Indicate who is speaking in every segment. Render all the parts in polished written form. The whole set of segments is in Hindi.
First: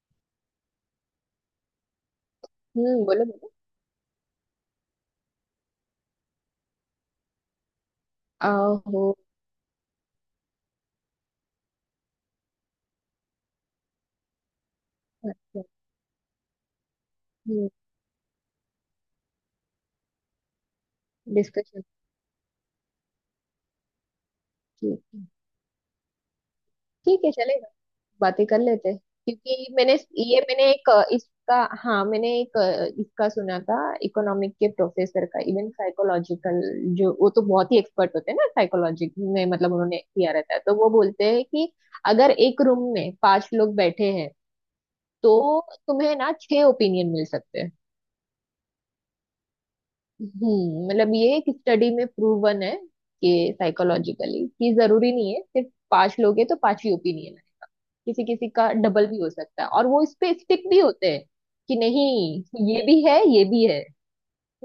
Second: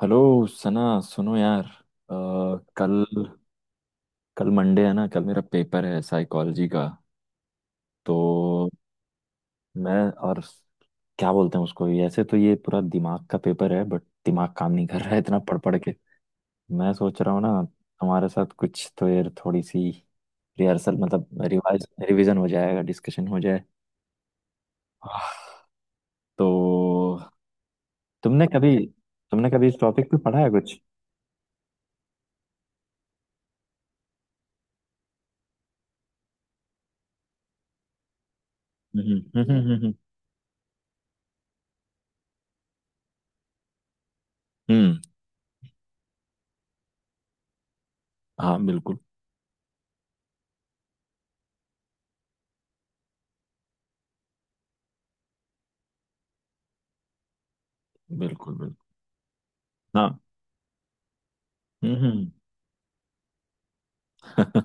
Speaker 1: हेलो सना। सुनो यार, कल
Speaker 2: हम्म, बोलो बोलो।
Speaker 1: कल मंडे है ना। कल मेरा पेपर है साइकोलॉजी का। तो
Speaker 2: आहो।
Speaker 1: मैं और क्या बोलते हैं उसको ऐसे, तो ये पूरा दिमाग का पेपर है, बट दिमाग काम नहीं कर रहा है इतना पढ़
Speaker 2: अच्छा।
Speaker 1: पढ़ के। मैं सोच रहा हूँ ना,
Speaker 2: हम्म।
Speaker 1: हमारे साथ कुछ तो यार, थोड़ी सी रिहर्सल मतलब
Speaker 2: डिस्कशन।
Speaker 1: रिवाइज रिवीजन हो जाएगा, डिस्कशन हो जाए।
Speaker 2: ठीक है।
Speaker 1: आह, तो
Speaker 2: ठीक है, चलेगा। बातें
Speaker 1: तुमने
Speaker 2: कर
Speaker 1: कभी
Speaker 2: लेते हैं
Speaker 1: तुमने
Speaker 2: क्योंकि
Speaker 1: कभी इस
Speaker 2: मैंने
Speaker 1: टॉपिक पे पढ़ा
Speaker 2: ये
Speaker 1: है
Speaker 2: मैंने
Speaker 1: कुछ।
Speaker 2: एक इसका, हाँ मैंने एक इसका सुना था। इकोनॉमिक के प्रोफेसर का, इवन साइकोलॉजिकल जो वो तो बहुत ही एक्सपर्ट होते हैं ना
Speaker 1: हम्म,
Speaker 2: साइकोलॉजी
Speaker 1: हम्म,
Speaker 2: में,
Speaker 1: हम्म, हम्म,
Speaker 2: मतलब उन्होंने किया रहता है। तो वो बोलते हैं कि अगर एक रूम में पांच लोग बैठे हैं
Speaker 1: हम्म।
Speaker 2: तो तुम्हें ना छह ओपिनियन मिल सकते हैं।
Speaker 1: हाँ, बिल्कुल,
Speaker 2: हम्म, मतलब ये एक स्टडी में प्रूवन है कि साइकोलॉजिकली, कि जरूरी नहीं है सिर्फ पांच लोग हैं तो पांच ही ओपिनियन है। किसी किसी
Speaker 1: बिल्कुल,
Speaker 2: का
Speaker 1: बिल्कुल।
Speaker 2: डबल भी हो सकता है और वो इस
Speaker 1: हाँ।
Speaker 2: पे स्टिक भी होते हैं, कि
Speaker 1: हम्म।
Speaker 2: नहीं। ये भी है ये भी है।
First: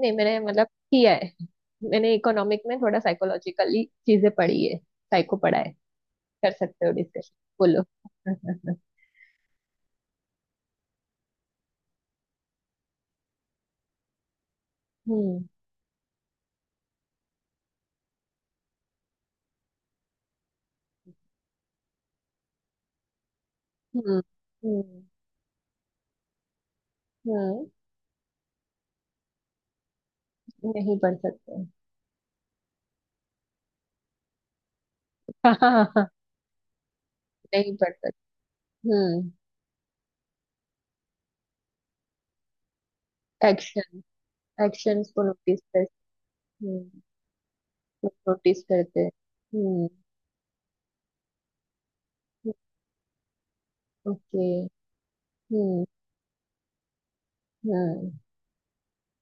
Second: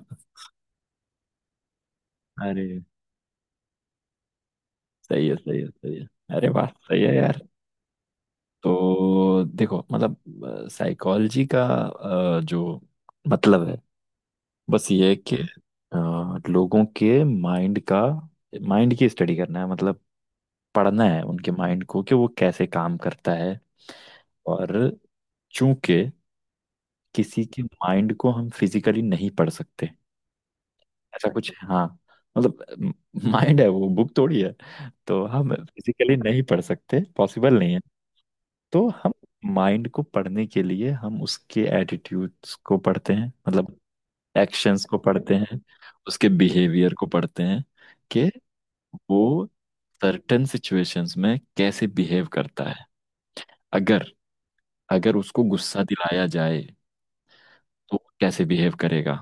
Speaker 2: नहीं, मैंने मतलब किया है। मैंने इकोनॉमिक
Speaker 1: अरे,
Speaker 2: में थोड़ा साइकोलॉजिकली चीजें पढ़ी है,
Speaker 1: सही है,
Speaker 2: साइको पढ़ा
Speaker 1: सही है,
Speaker 2: है।
Speaker 1: सही है। अरे
Speaker 2: कर
Speaker 1: वाह,
Speaker 2: सकते हो
Speaker 1: सही है
Speaker 2: डिस्कशन,
Speaker 1: यार।
Speaker 2: बोलो।
Speaker 1: तो देखो, मतलब साइकोलॉजी का जो मतलब है बस ये है कि
Speaker 2: हम्म
Speaker 1: लोगों के माइंड की स्टडी करना है, मतलब पढ़ना है उनके माइंड को कि वो कैसे काम करता है।
Speaker 2: हम्म
Speaker 1: और
Speaker 2: हम्म
Speaker 1: चूंकि किसी के
Speaker 2: हम्म।
Speaker 1: माइंड को हम फिजिकली नहीं पढ़ सकते,
Speaker 2: नहीं पढ़
Speaker 1: ऐसा कुछ।
Speaker 2: सकते।
Speaker 1: हाँ, मतलब माइंड है, वो बुक थोड़ी है। तो हम
Speaker 2: नहीं
Speaker 1: फिजिकली नहीं पढ़ सकते, पॉसिबल
Speaker 2: पढ़
Speaker 1: नहीं है।
Speaker 2: सकते।
Speaker 1: तो हम
Speaker 2: हम्म।
Speaker 1: माइंड को पढ़ने के लिए हम उसके एटीट्यूड्स को पढ़ते हैं, मतलब
Speaker 2: एक्शन,
Speaker 1: एक्शंस को
Speaker 2: एक्शंस को
Speaker 1: पढ़ते
Speaker 2: नोटिस
Speaker 1: हैं,
Speaker 2: कर।
Speaker 1: उसके बिहेवियर
Speaker 2: हम्म,
Speaker 1: को पढ़ते हैं कि
Speaker 2: नोटिस करते हैं।
Speaker 1: वो
Speaker 2: हम्म।
Speaker 1: सर्टेन सिचुएशंस में कैसे बिहेव करता है। अगर
Speaker 2: ओके।
Speaker 1: अगर उसको गुस्सा
Speaker 2: हम्म।
Speaker 1: दिलाया जाए तो वो
Speaker 2: हम्म।
Speaker 1: कैसे बिहेव करेगा।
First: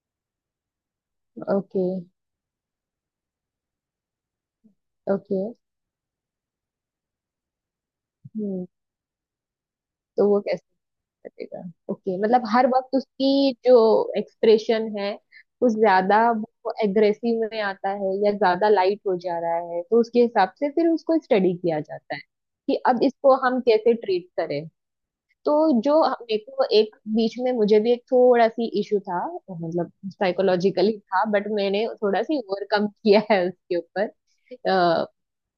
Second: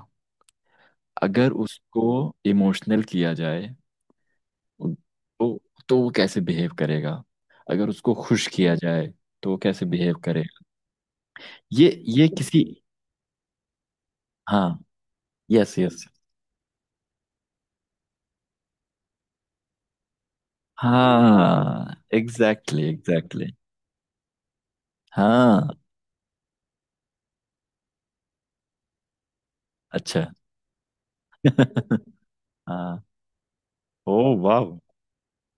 Speaker 1: अगर
Speaker 2: ओके।
Speaker 1: उसको इमोशनल किया जाए
Speaker 2: ओके।
Speaker 1: तो तो वो कैसे बिहेव करेगा। अगर उसको खुश
Speaker 2: हम्म।
Speaker 1: किया जाए तो वो कैसे बिहेव
Speaker 2: तो वो
Speaker 1: करेगा।
Speaker 2: कैसे करेगा?
Speaker 1: ये
Speaker 2: ओके,
Speaker 1: ये
Speaker 2: मतलब
Speaker 1: किसी।
Speaker 2: हर वक्त उसकी जो
Speaker 1: हाँ,
Speaker 2: एक्सप्रेशन है, वो
Speaker 1: यस, यस।
Speaker 2: ज्यादा, वो एग्रेसिव में आता है या ज्यादा लाइट हो जा रहा है, तो उसके हिसाब से फिर उसको स्टडी किया
Speaker 1: हाँ,
Speaker 2: जाता है कि
Speaker 1: एग्जैक्टली,
Speaker 2: अब इसको
Speaker 1: एग्जैक्टली।
Speaker 2: हम कैसे ट्रीट करें।
Speaker 1: हाँ।
Speaker 2: तो जो मेरे को एक बीच में मुझे भी एक थोड़ा सी इशू था, मतलब
Speaker 1: अच्छा।
Speaker 2: साइकोलॉजिकली था, बट मैंने थोड़ा सी ओवरकम
Speaker 1: हाँ।
Speaker 2: किया है उसके ऊपर।
Speaker 1: ओ वाह। हम्म,
Speaker 2: अ,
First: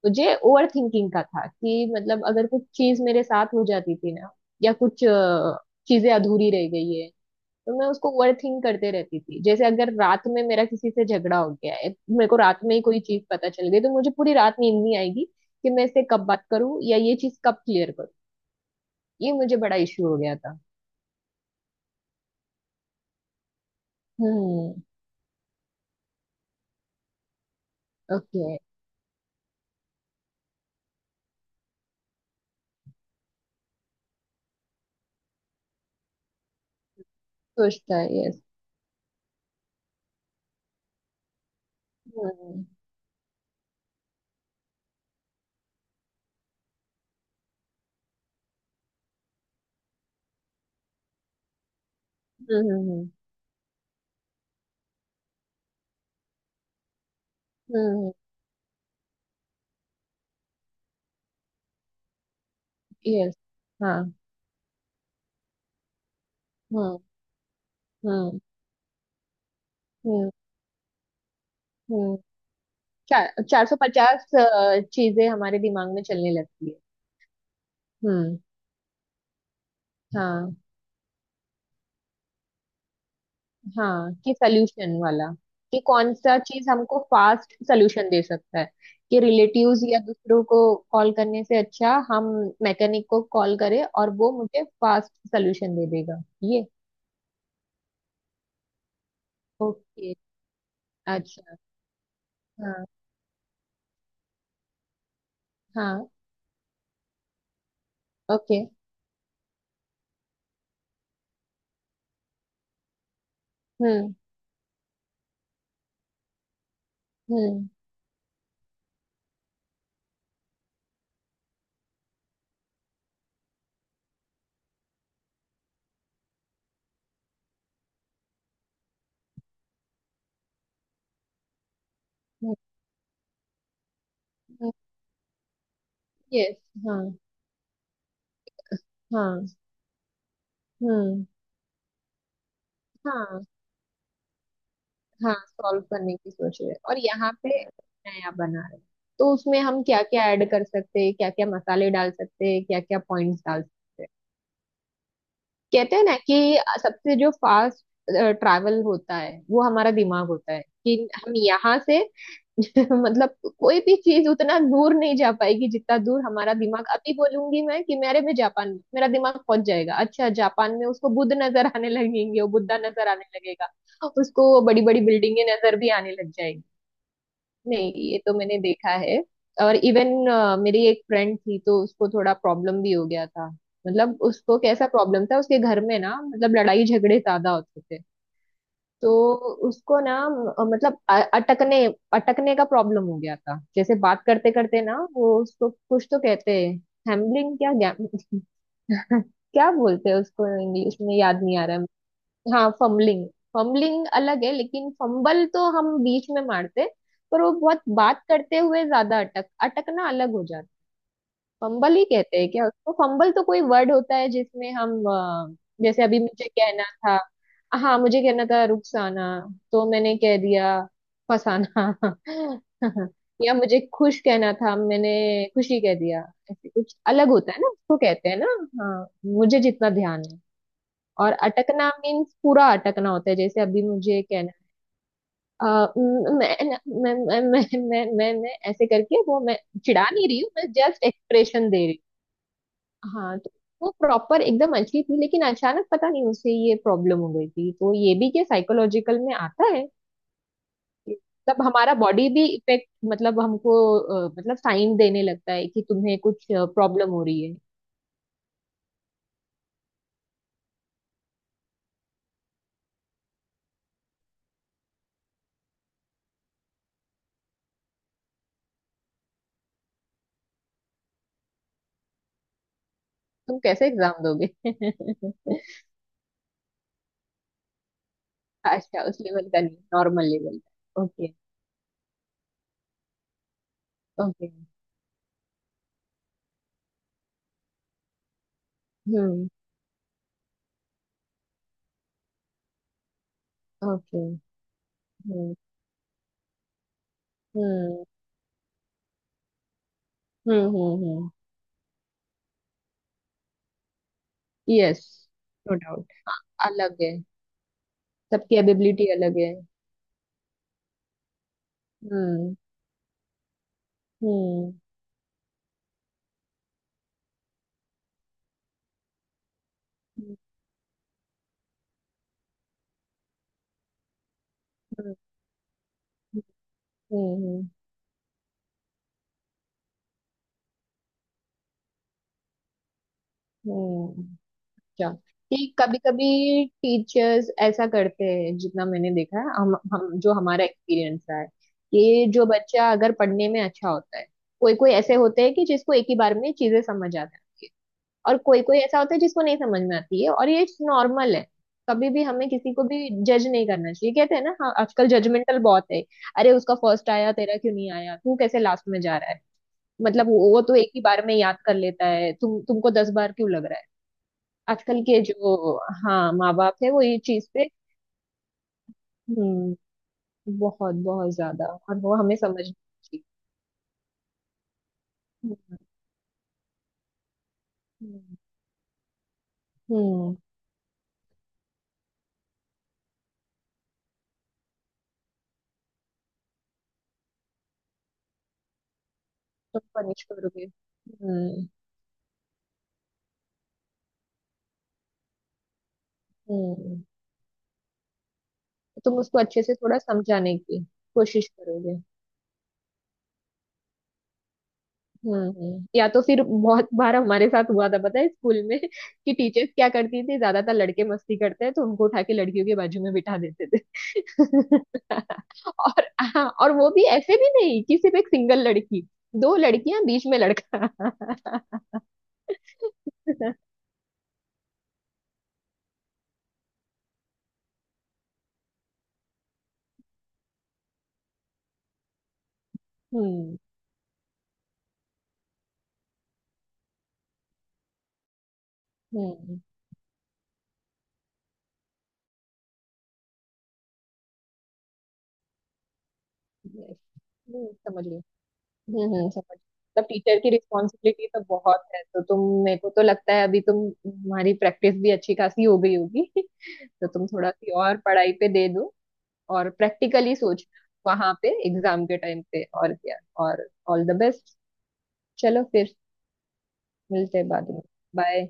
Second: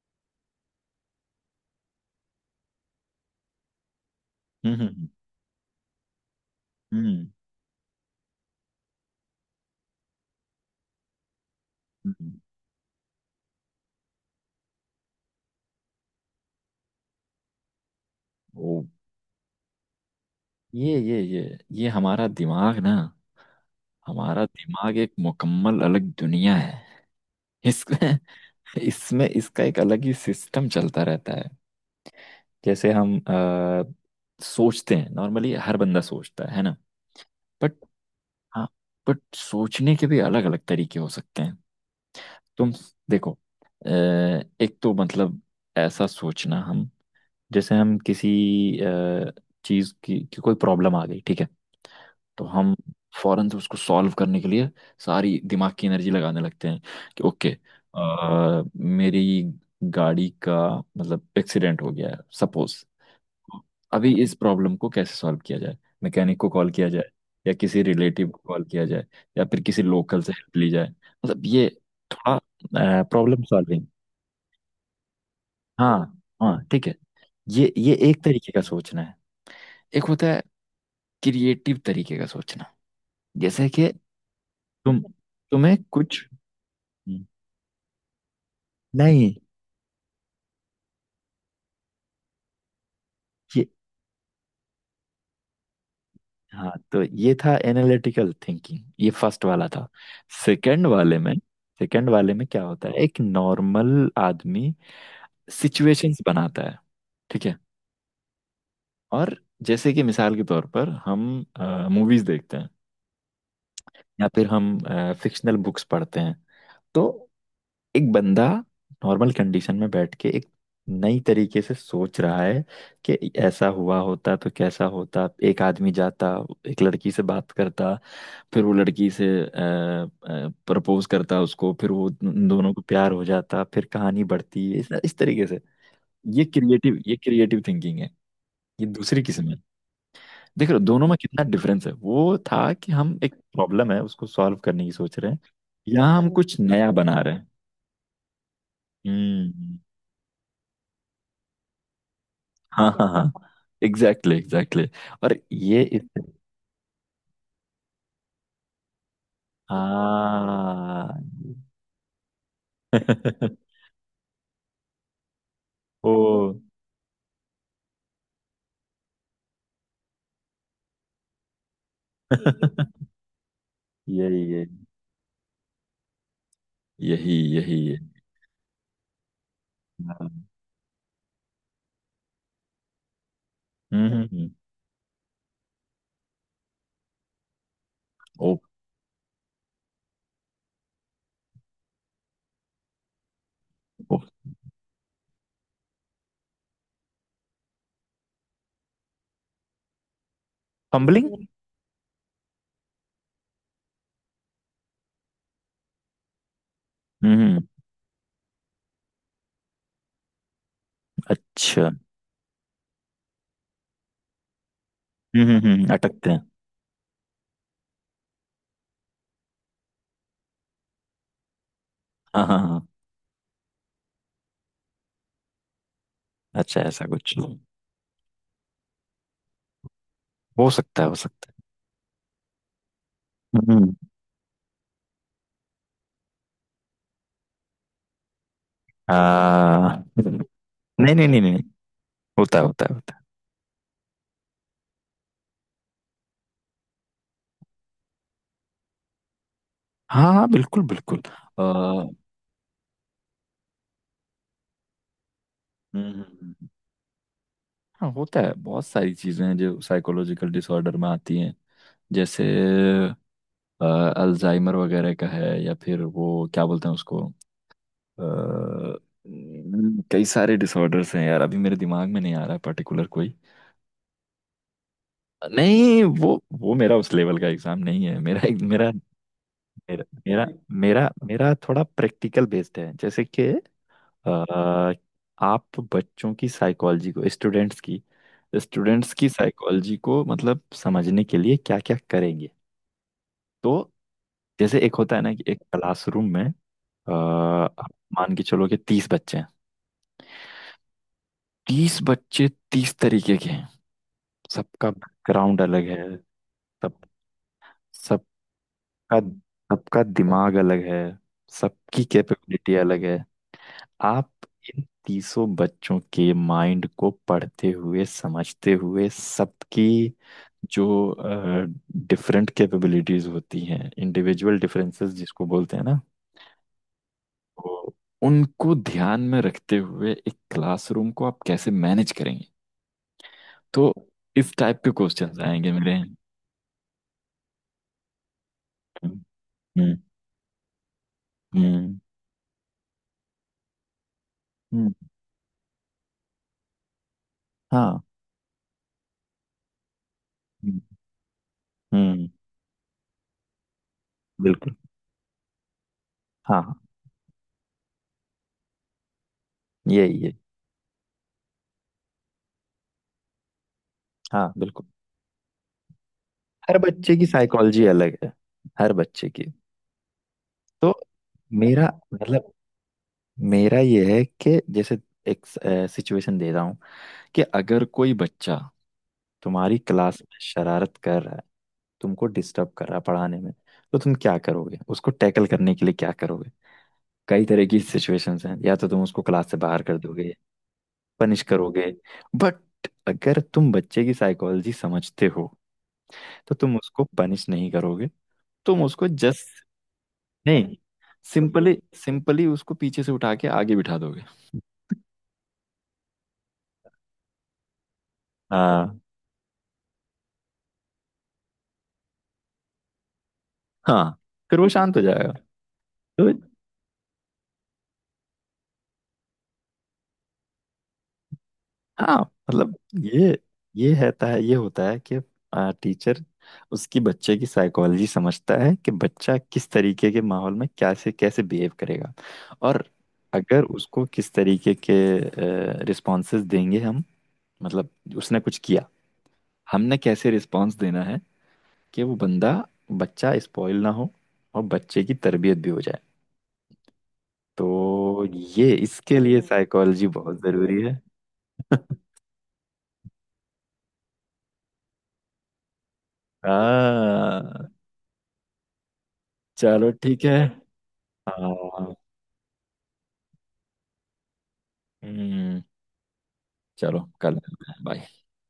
Speaker 2: मुझे ओवर थिंकिंग का था कि, मतलब, अगर कुछ चीज मेरे साथ हो जाती थी ना, या कुछ
Speaker 1: हम्म,
Speaker 2: चीजें अधूरी रह गई है,
Speaker 1: हम्म,
Speaker 2: तो मैं उसको ओवर थिंक करते रहती थी। जैसे अगर रात में मेरा किसी से झगड़ा हो गया है, मेरे को
Speaker 1: हम्म।
Speaker 2: रात में ही कोई चीज पता चल गई, तो मुझे पूरी रात नींद नहीं आएगी कि मैं इससे कब बात करूं या ये चीज कब क्लियर करूं।
Speaker 1: ओ।
Speaker 2: ये मुझे बड़ा इशू हो गया था।
Speaker 1: ये हमारा दिमाग ना, हमारा
Speaker 2: हम्म।
Speaker 1: दिमाग एक मुकम्मल अलग दुनिया है। इसमें
Speaker 2: ओके।
Speaker 1: इसमें इसका एक अलग ही सिस्टम चलता रहता है। जैसे हम सोचते हैं नॉर्मली, हर बंदा सोचता है ना। बट,
Speaker 2: सोचता है, यस।
Speaker 1: हाँ, बट सोचने के भी अलग अलग तरीके हो सकते हैं।
Speaker 2: हम्म
Speaker 1: तुम देखो, अ, एक तो मतलब ऐसा सोचना, हम जैसे हम किसी अ, चीज़ की कोई प्रॉब्लम आ गई, ठीक है। तो हम
Speaker 2: हम्म
Speaker 1: फौरन से उसको सॉल्व करने के लिए सारी दिमाग की एनर्जी लगाने लगते हैं, कि ओके,
Speaker 2: हम्म।
Speaker 1: मेरी गाड़ी का मतलब एक्सीडेंट हो गया है सपोज।
Speaker 2: यस। हाँ।
Speaker 1: अभी इस प्रॉब्लम को कैसे सॉल्व किया जाए, मैकेनिक को कॉल किया
Speaker 2: हम्म
Speaker 1: जाए या किसी रिलेटिव
Speaker 2: हम्म
Speaker 1: को कॉल किया जाए या फिर किसी लोकल
Speaker 2: हम्म
Speaker 1: से हेल्प ली जाए, मतलब ये
Speaker 2: हम्म।
Speaker 1: थोड़ा प्रॉब्लम
Speaker 2: चार चार सौ
Speaker 1: सॉल्विंग।
Speaker 2: पचास चीजें हमारे दिमाग
Speaker 1: हाँ
Speaker 2: में चलने
Speaker 1: हाँ,
Speaker 2: लगती है।
Speaker 1: ठीक है। ये एक
Speaker 2: हम्म।
Speaker 1: तरीके का सोचना है। एक होता है
Speaker 2: हाँ।
Speaker 1: क्रिएटिव तरीके का सोचना। जैसे कि
Speaker 2: हाँ, कि सल्यूशन
Speaker 1: तुम
Speaker 2: वाला।
Speaker 1: तुम्हें
Speaker 2: कि कौन
Speaker 1: कुछ
Speaker 2: सा चीज हमको फास्ट सल्यूशन दे सकता है। कि
Speaker 1: नहीं
Speaker 2: रिलेटिव्स या दूसरों को कॉल करने से अच्छा हम मैकेनिक को कॉल
Speaker 1: ये।
Speaker 2: करें और वो मुझे फास्ट सल्यूशन दे देगा। ये।
Speaker 1: हाँ, तो ये था एनालिटिकल थिंकिंग, ये फर्स्ट वाला था।
Speaker 2: ओके।
Speaker 1: सेकंड वाले में
Speaker 2: अच्छा।
Speaker 1: सेकंड वाले में क्या
Speaker 2: हाँ।
Speaker 1: होता है, एक नॉर्मल आदमी
Speaker 2: हाँ।
Speaker 1: सिचुएशंस बनाता है, ठीक है।
Speaker 2: ओके।
Speaker 1: और जैसे कि मिसाल के तौर पर हम मूवीज देखते हैं
Speaker 2: हम्म।
Speaker 1: या फिर हम फिक्शनल बुक्स पढ़ते हैं, तो
Speaker 2: हम्म।
Speaker 1: एक बंदा नॉर्मल कंडीशन में बैठ के एक नई तरीके से सोच रहा है कि ऐसा हुआ होता तो कैसा होता, एक आदमी जाता, एक लड़की से बात करता, फिर वो लड़की से प्रपोज करता उसको, फिर वो उन दोनों को प्यार हो जाता, फिर कहानी बढ़ती इस तरीके से। ये
Speaker 2: यस। हाँ।
Speaker 1: क्रिएटिव ये क्रिएटिव थिंकिंग है। ये दूसरी किस्म
Speaker 2: हाँ।
Speaker 1: है। देख रहे हो दोनों में
Speaker 2: हम्म।
Speaker 1: कितना डिफरेंस है। वो था कि हम एक
Speaker 2: हाँ,
Speaker 1: प्रॉब्लम है उसको सॉल्व करने की सोच रहे
Speaker 2: हाँ
Speaker 1: हैं,
Speaker 2: सॉल्व करने
Speaker 1: यहाँ हम
Speaker 2: की सोच
Speaker 1: कुछ
Speaker 2: रहे हैं।
Speaker 1: नया
Speaker 2: और
Speaker 1: बना
Speaker 2: यहाँ
Speaker 1: रहे हैं।
Speaker 2: पे नया बना रहे हैं। तो उसमें
Speaker 1: हम्म।
Speaker 2: हम क्या क्या ऐड कर सकते हैं, क्या क्या मसाले डाल सकते हैं, क्या
Speaker 1: हाँ
Speaker 2: क्या
Speaker 1: हाँ हाँ,
Speaker 2: पॉइंट्स डाल सकते हैं?
Speaker 1: Exactly, exactly. और ये
Speaker 2: कहते
Speaker 1: इस,
Speaker 2: हैं ना कि सबसे जो फास्ट ट्रैवल होता है वो हमारा दिमाग होता है, कि
Speaker 1: हाँ।
Speaker 2: हम यहाँ से, मतलब, कोई भी चीज उतना दूर नहीं जा पाएगी जितना
Speaker 1: ओ।
Speaker 2: दूर हमारा दिमाग। अभी बोलूंगी मैं कि मेरे में, जापान में मेरा दिमाग पहुंच जाएगा, अच्छा जापान में उसको बुद्ध नजर आने लगेंगे, वो बुद्धा नजर आने लगेगा।
Speaker 1: यही
Speaker 2: उसको
Speaker 1: यही,
Speaker 2: बड़ी बड़ी बिल्डिंगें नजर भी आने लग जाएगी।
Speaker 1: यही यही
Speaker 2: नहीं,
Speaker 1: है।
Speaker 2: ये तो मैंने देखा है। और इवन,
Speaker 1: हाँ।
Speaker 2: मेरी एक फ्रेंड थी तो उसको थोड़ा प्रॉब्लम भी हो गया था।
Speaker 1: हम्म,
Speaker 2: मतलब
Speaker 1: हम्म,
Speaker 2: उसको कैसा प्रॉब्लम था, उसके घर में ना, मतलब लड़ाई झगड़े ज्यादा होते थे।
Speaker 1: ओ।
Speaker 2: तो उसको ना, मतलब, अटकने, अटकने का प्रॉब्लम हो गया था। जैसे
Speaker 1: ओ,
Speaker 2: बात करते करते ना वो, उसको कुछ तो कहते हैं, हैम्बलिंग, क्या क्या बोलते हैं उसको इंग्लिश में,
Speaker 1: फंबलिंग।
Speaker 2: याद नहीं आ रहा है। हाँ, फम्बलिंग। फम्बलिंग अलग है, लेकिन फंबल तो हम बीच में मारते।
Speaker 1: हम्म,
Speaker 2: पर वो बहुत बात करते हुए ज्यादा अटक, अटकना अलग हो जाता है।
Speaker 1: अच्छा।
Speaker 2: फंबल ही कहते हैं क्या उसको? फंबल तो कोई वर्ड होता है जिसमें हम
Speaker 1: हम्म, हम्म,
Speaker 2: जैसे अभी
Speaker 1: अटकते हैं।
Speaker 2: मुझे कहना था, हाँ मुझे कहना था रुखसाना, तो मैंने कह दिया फसाना।
Speaker 1: हाँ हाँ हाँ।
Speaker 2: या मुझे खुश कहना था, मैंने खुशी कह दिया। ऐसे
Speaker 1: अच्छा,
Speaker 2: कुछ
Speaker 1: ऐसा
Speaker 2: अलग
Speaker 1: कुछ।
Speaker 2: होता है ना, उसको कहते हैं ना। हाँ, मुझे जितना ध्यान है।
Speaker 1: हो सकता है, हो
Speaker 2: और
Speaker 1: सकता है।
Speaker 2: अटकना मीन्स पूरा अटकना होता है, जैसे
Speaker 1: हम्म,
Speaker 2: अभी
Speaker 1: हम्म।
Speaker 2: मुझे कहना, अ, म- मैं मैं, मैं- ऐसे करके, वो, मैं चिढ़ा नहीं रही हूँ मैं, जस्ट
Speaker 1: नहीं नहीं नहीं नहीं।
Speaker 2: एक्सप्रेशन दे रही हूँ।
Speaker 1: होता है, होता है, होता है।
Speaker 2: हाँ, तो वो प्रॉपर एकदम अच्छी थी, लेकिन अचानक पता नहीं उसे ये प्रॉब्लम हो गई थी। तो ये भी क्या साइकोलॉजिकल में आता है?
Speaker 1: हाँ हाँ, बिल्कुल, बिल्कुल।
Speaker 2: मतलब
Speaker 1: आ,
Speaker 2: हमारा बॉडी भी इफेक्ट, मतलब हमको मतलब साइन देने लगता है कि तुम्हें कुछ
Speaker 1: हम्म,
Speaker 2: प्रॉब्लम हो रही है।
Speaker 1: हाँ होता है, बहुत सारी चीजें हैं जो साइकोलॉजिकल डिसऑर्डर में आती हैं। जैसे अल्जाइमर वगैरह का है या फिर वो क्या बोलते हैं उसको। कई सारे डिसऑर्डर्स हैं यार, अभी मेरे दिमाग में नहीं आ रहा है पर्टिकुलर कोई।
Speaker 2: तुम कैसे एग्जाम दोगे?
Speaker 1: नहीं, वो मेरा उस लेवल का एग्जाम नहीं है। मेरा मेरा
Speaker 2: अच्छा, उस लेवल का नहीं,
Speaker 1: मेरा
Speaker 2: नॉर्मल
Speaker 1: मेरा
Speaker 2: लेवल का,
Speaker 1: मेरा,
Speaker 2: ओके।
Speaker 1: मेरा थोड़ा प्रैक्टिकल बेस्ड है। जैसे कि
Speaker 2: ओके।
Speaker 1: अ, आप बच्चों की साइकोलॉजी को स्टूडेंट्स की
Speaker 2: हम्म।
Speaker 1: साइकोलॉजी को मतलब समझने के लिए क्या क्या करेंगे। तो
Speaker 2: ओके।
Speaker 1: जैसे एक होता है ना कि
Speaker 2: हम्म।
Speaker 1: एक क्लासरूम में आप
Speaker 2: हम्म।
Speaker 1: मान के चलो कि 30 बच्चे हैं।
Speaker 2: हम्म। हम्म।
Speaker 1: 30 बच्चे 30 तरीके के हैं। सबका
Speaker 2: यस,
Speaker 1: बैकग्राउंड
Speaker 2: नो
Speaker 1: अलग
Speaker 2: डाउट
Speaker 1: है। सब
Speaker 2: अलग है।
Speaker 1: सबका
Speaker 2: सबकी एबिलिटी अलग है।
Speaker 1: सबका दिमाग अलग है। सबकी
Speaker 2: हम्म।
Speaker 1: कैपेबिलिटी अलग है। आप
Speaker 2: हम्म।
Speaker 1: इन तीसों बच्चों के माइंड को पढ़ते हुए, समझते हुए, सबकी
Speaker 2: हम्म।
Speaker 1: जो डिफरेंट कैपेबिलिटीज होती हैं, इंडिविजुअल डिफरेंसेस
Speaker 2: हम्म।
Speaker 1: जिसको बोलते हैं ना,
Speaker 2: हम्म।
Speaker 1: तो उनको ध्यान में रखते हुए एक क्लासरूम को आप कैसे मैनेज करेंगे। तो
Speaker 2: हम्म।
Speaker 1: इस टाइप के
Speaker 2: क्या?
Speaker 1: क्वेश्चंस
Speaker 2: कि
Speaker 1: आएंगे मेरे।
Speaker 2: कभी कभी टीचर्स ऐसा करते हैं, जितना मैंने
Speaker 1: हम्म,
Speaker 2: देखा है, हम
Speaker 1: हम्म,
Speaker 2: हम जो हमारा एक्सपीरियंस रहा है,
Speaker 1: हम्म,
Speaker 2: कि जो बच्चा अगर पढ़ने में अच्छा होता है। कोई कोई
Speaker 1: हम्म।
Speaker 2: ऐसे होते हैं कि जिसको एक ही बार में चीजें समझ आ जाती है,
Speaker 1: हाँ,
Speaker 2: और कोई कोई ऐसा होता है जिसको नहीं समझ में आती है, और ये
Speaker 1: हम्म,
Speaker 2: नॉर्मल है। कभी भी
Speaker 1: हम्म,
Speaker 2: हमें किसी को भी जज नहीं करना चाहिए, कहते हैं ना। हाँ,
Speaker 1: बिल्कुल।
Speaker 2: आजकल जजमेंटल बहुत है। अरे,
Speaker 1: हाँ हाँ,
Speaker 2: उसका फर्स्ट आया, तेरा क्यों नहीं आया, तू कैसे लास्ट में जा रहा है!
Speaker 1: यही
Speaker 2: मतलब
Speaker 1: यही।
Speaker 2: वो तो एक ही बार में याद कर लेता है, तुमको 10 बार क्यों लग रहा है?
Speaker 1: हाँ, बिल्कुल।
Speaker 2: आजकल के जो, हाँ, माँ बाप
Speaker 1: हर
Speaker 2: है वो
Speaker 1: बच्चे
Speaker 2: ये
Speaker 1: की
Speaker 2: चीज पे,
Speaker 1: साइकोलॉजी अलग है, हर बच्चे की।
Speaker 2: हम्म,
Speaker 1: तो
Speaker 2: बहुत बहुत ज्यादा,
Speaker 1: मेरा
Speaker 2: और वो हमें
Speaker 1: मतलब,
Speaker 2: समझना चाहिए।
Speaker 1: मेरा ये है कि जैसे एक
Speaker 2: हम्म।
Speaker 1: सिचुएशन दे रहा हूँ कि अगर कोई
Speaker 2: हम्म।
Speaker 1: बच्चा तुम्हारी क्लास
Speaker 2: हम्म,
Speaker 1: में शरारत कर रहा है, तुमको डिस्टर्ब कर रहा है पढ़ाने में, तो तुम क्या करोगे, उसको टैकल करने के लिए क्या करोगे। कई तरह की सिचुएशंस हैं, या तो तुम उसको क्लास से
Speaker 2: तुम
Speaker 1: बाहर कर
Speaker 2: पनिश
Speaker 1: दोगे,
Speaker 2: करोगे,
Speaker 1: पनिश
Speaker 2: हम्म।
Speaker 1: करोगे। बट अगर तुम बच्चे की साइकोलॉजी समझते हो तो तुम उसको
Speaker 2: हम्म।
Speaker 1: पनिश नहीं करोगे। तुम उसको
Speaker 2: तुम उसको अच्छे
Speaker 1: जस्ट,
Speaker 2: से थोड़ा समझाने
Speaker 1: नहीं,
Speaker 2: की कोशिश
Speaker 1: सिंपली
Speaker 2: करोगे।
Speaker 1: सिंपली उसको पीछे से उठा के आगे बिठा दोगे।
Speaker 2: हम्म। हम्म। या तो फिर बहुत बार हमारे साथ हुआ था, पता है, स्कूल में
Speaker 1: हाँ।
Speaker 2: कि टीचर्स क्या करती थी, ज्यादातर लड़के मस्ती करते हैं तो उनको उठा के लड़कियों के बाजू में बिठा देते थे।
Speaker 1: हाँ, फिर वो शांत हो जाएगा,
Speaker 2: और
Speaker 1: तो
Speaker 2: हाँ, और वो भी ऐसे भी नहीं कि सिर्फ एक सिंगल लड़की, दो लड़कियां बीच में लड़का।
Speaker 1: हाँ। मतलब ये ये रहता है, ये होता है कि टीचर उसकी बच्चे की साइकोलॉजी समझता है कि बच्चा किस तरीके के माहौल में क्या से कैसे बिहेव करेगा। और
Speaker 2: हम्म।
Speaker 1: अगर उसको किस तरीके के रिस्पॉन्सेस देंगे हम, मतलब उसने कुछ किया,
Speaker 2: हम्म।
Speaker 1: हमने कैसे रिस्पॉन्स देना है कि वो बंदा बच्चा स्पॉइल ना हो और बच्चे की तरबियत भी हो जाए।
Speaker 2: Yes, समझ गई।
Speaker 1: तो ये
Speaker 2: हम्म।
Speaker 1: इसके लिए
Speaker 2: समझ, मतलब
Speaker 1: साइकोलॉजी
Speaker 2: टीचर
Speaker 1: बहुत
Speaker 2: की
Speaker 1: ज़रूरी है।
Speaker 2: रिस्पॉन्सिबिलिटी तो बहुत है। तो तुम, मेरे को तो लगता है अभी तुम्हारी प्रैक्टिस भी अच्छी खासी हो गई होगी। तो तुम थोड़ा
Speaker 1: हाँ,
Speaker 2: सी और पढ़ाई पे दे दो, और
Speaker 1: चलो ठीक
Speaker 2: प्रैक्टिकली
Speaker 1: है।
Speaker 2: सोच वहां पे,
Speaker 1: हाँ,
Speaker 2: एग्जाम के टाइम पे, और क्या, और ऑल द बेस्ट।
Speaker 1: हम्म,
Speaker 2: चलो फिर,
Speaker 1: चलो कर
Speaker 2: मिलते हैं बाद
Speaker 1: लेते
Speaker 2: में,
Speaker 1: हैं, बाय।
Speaker 2: बाय।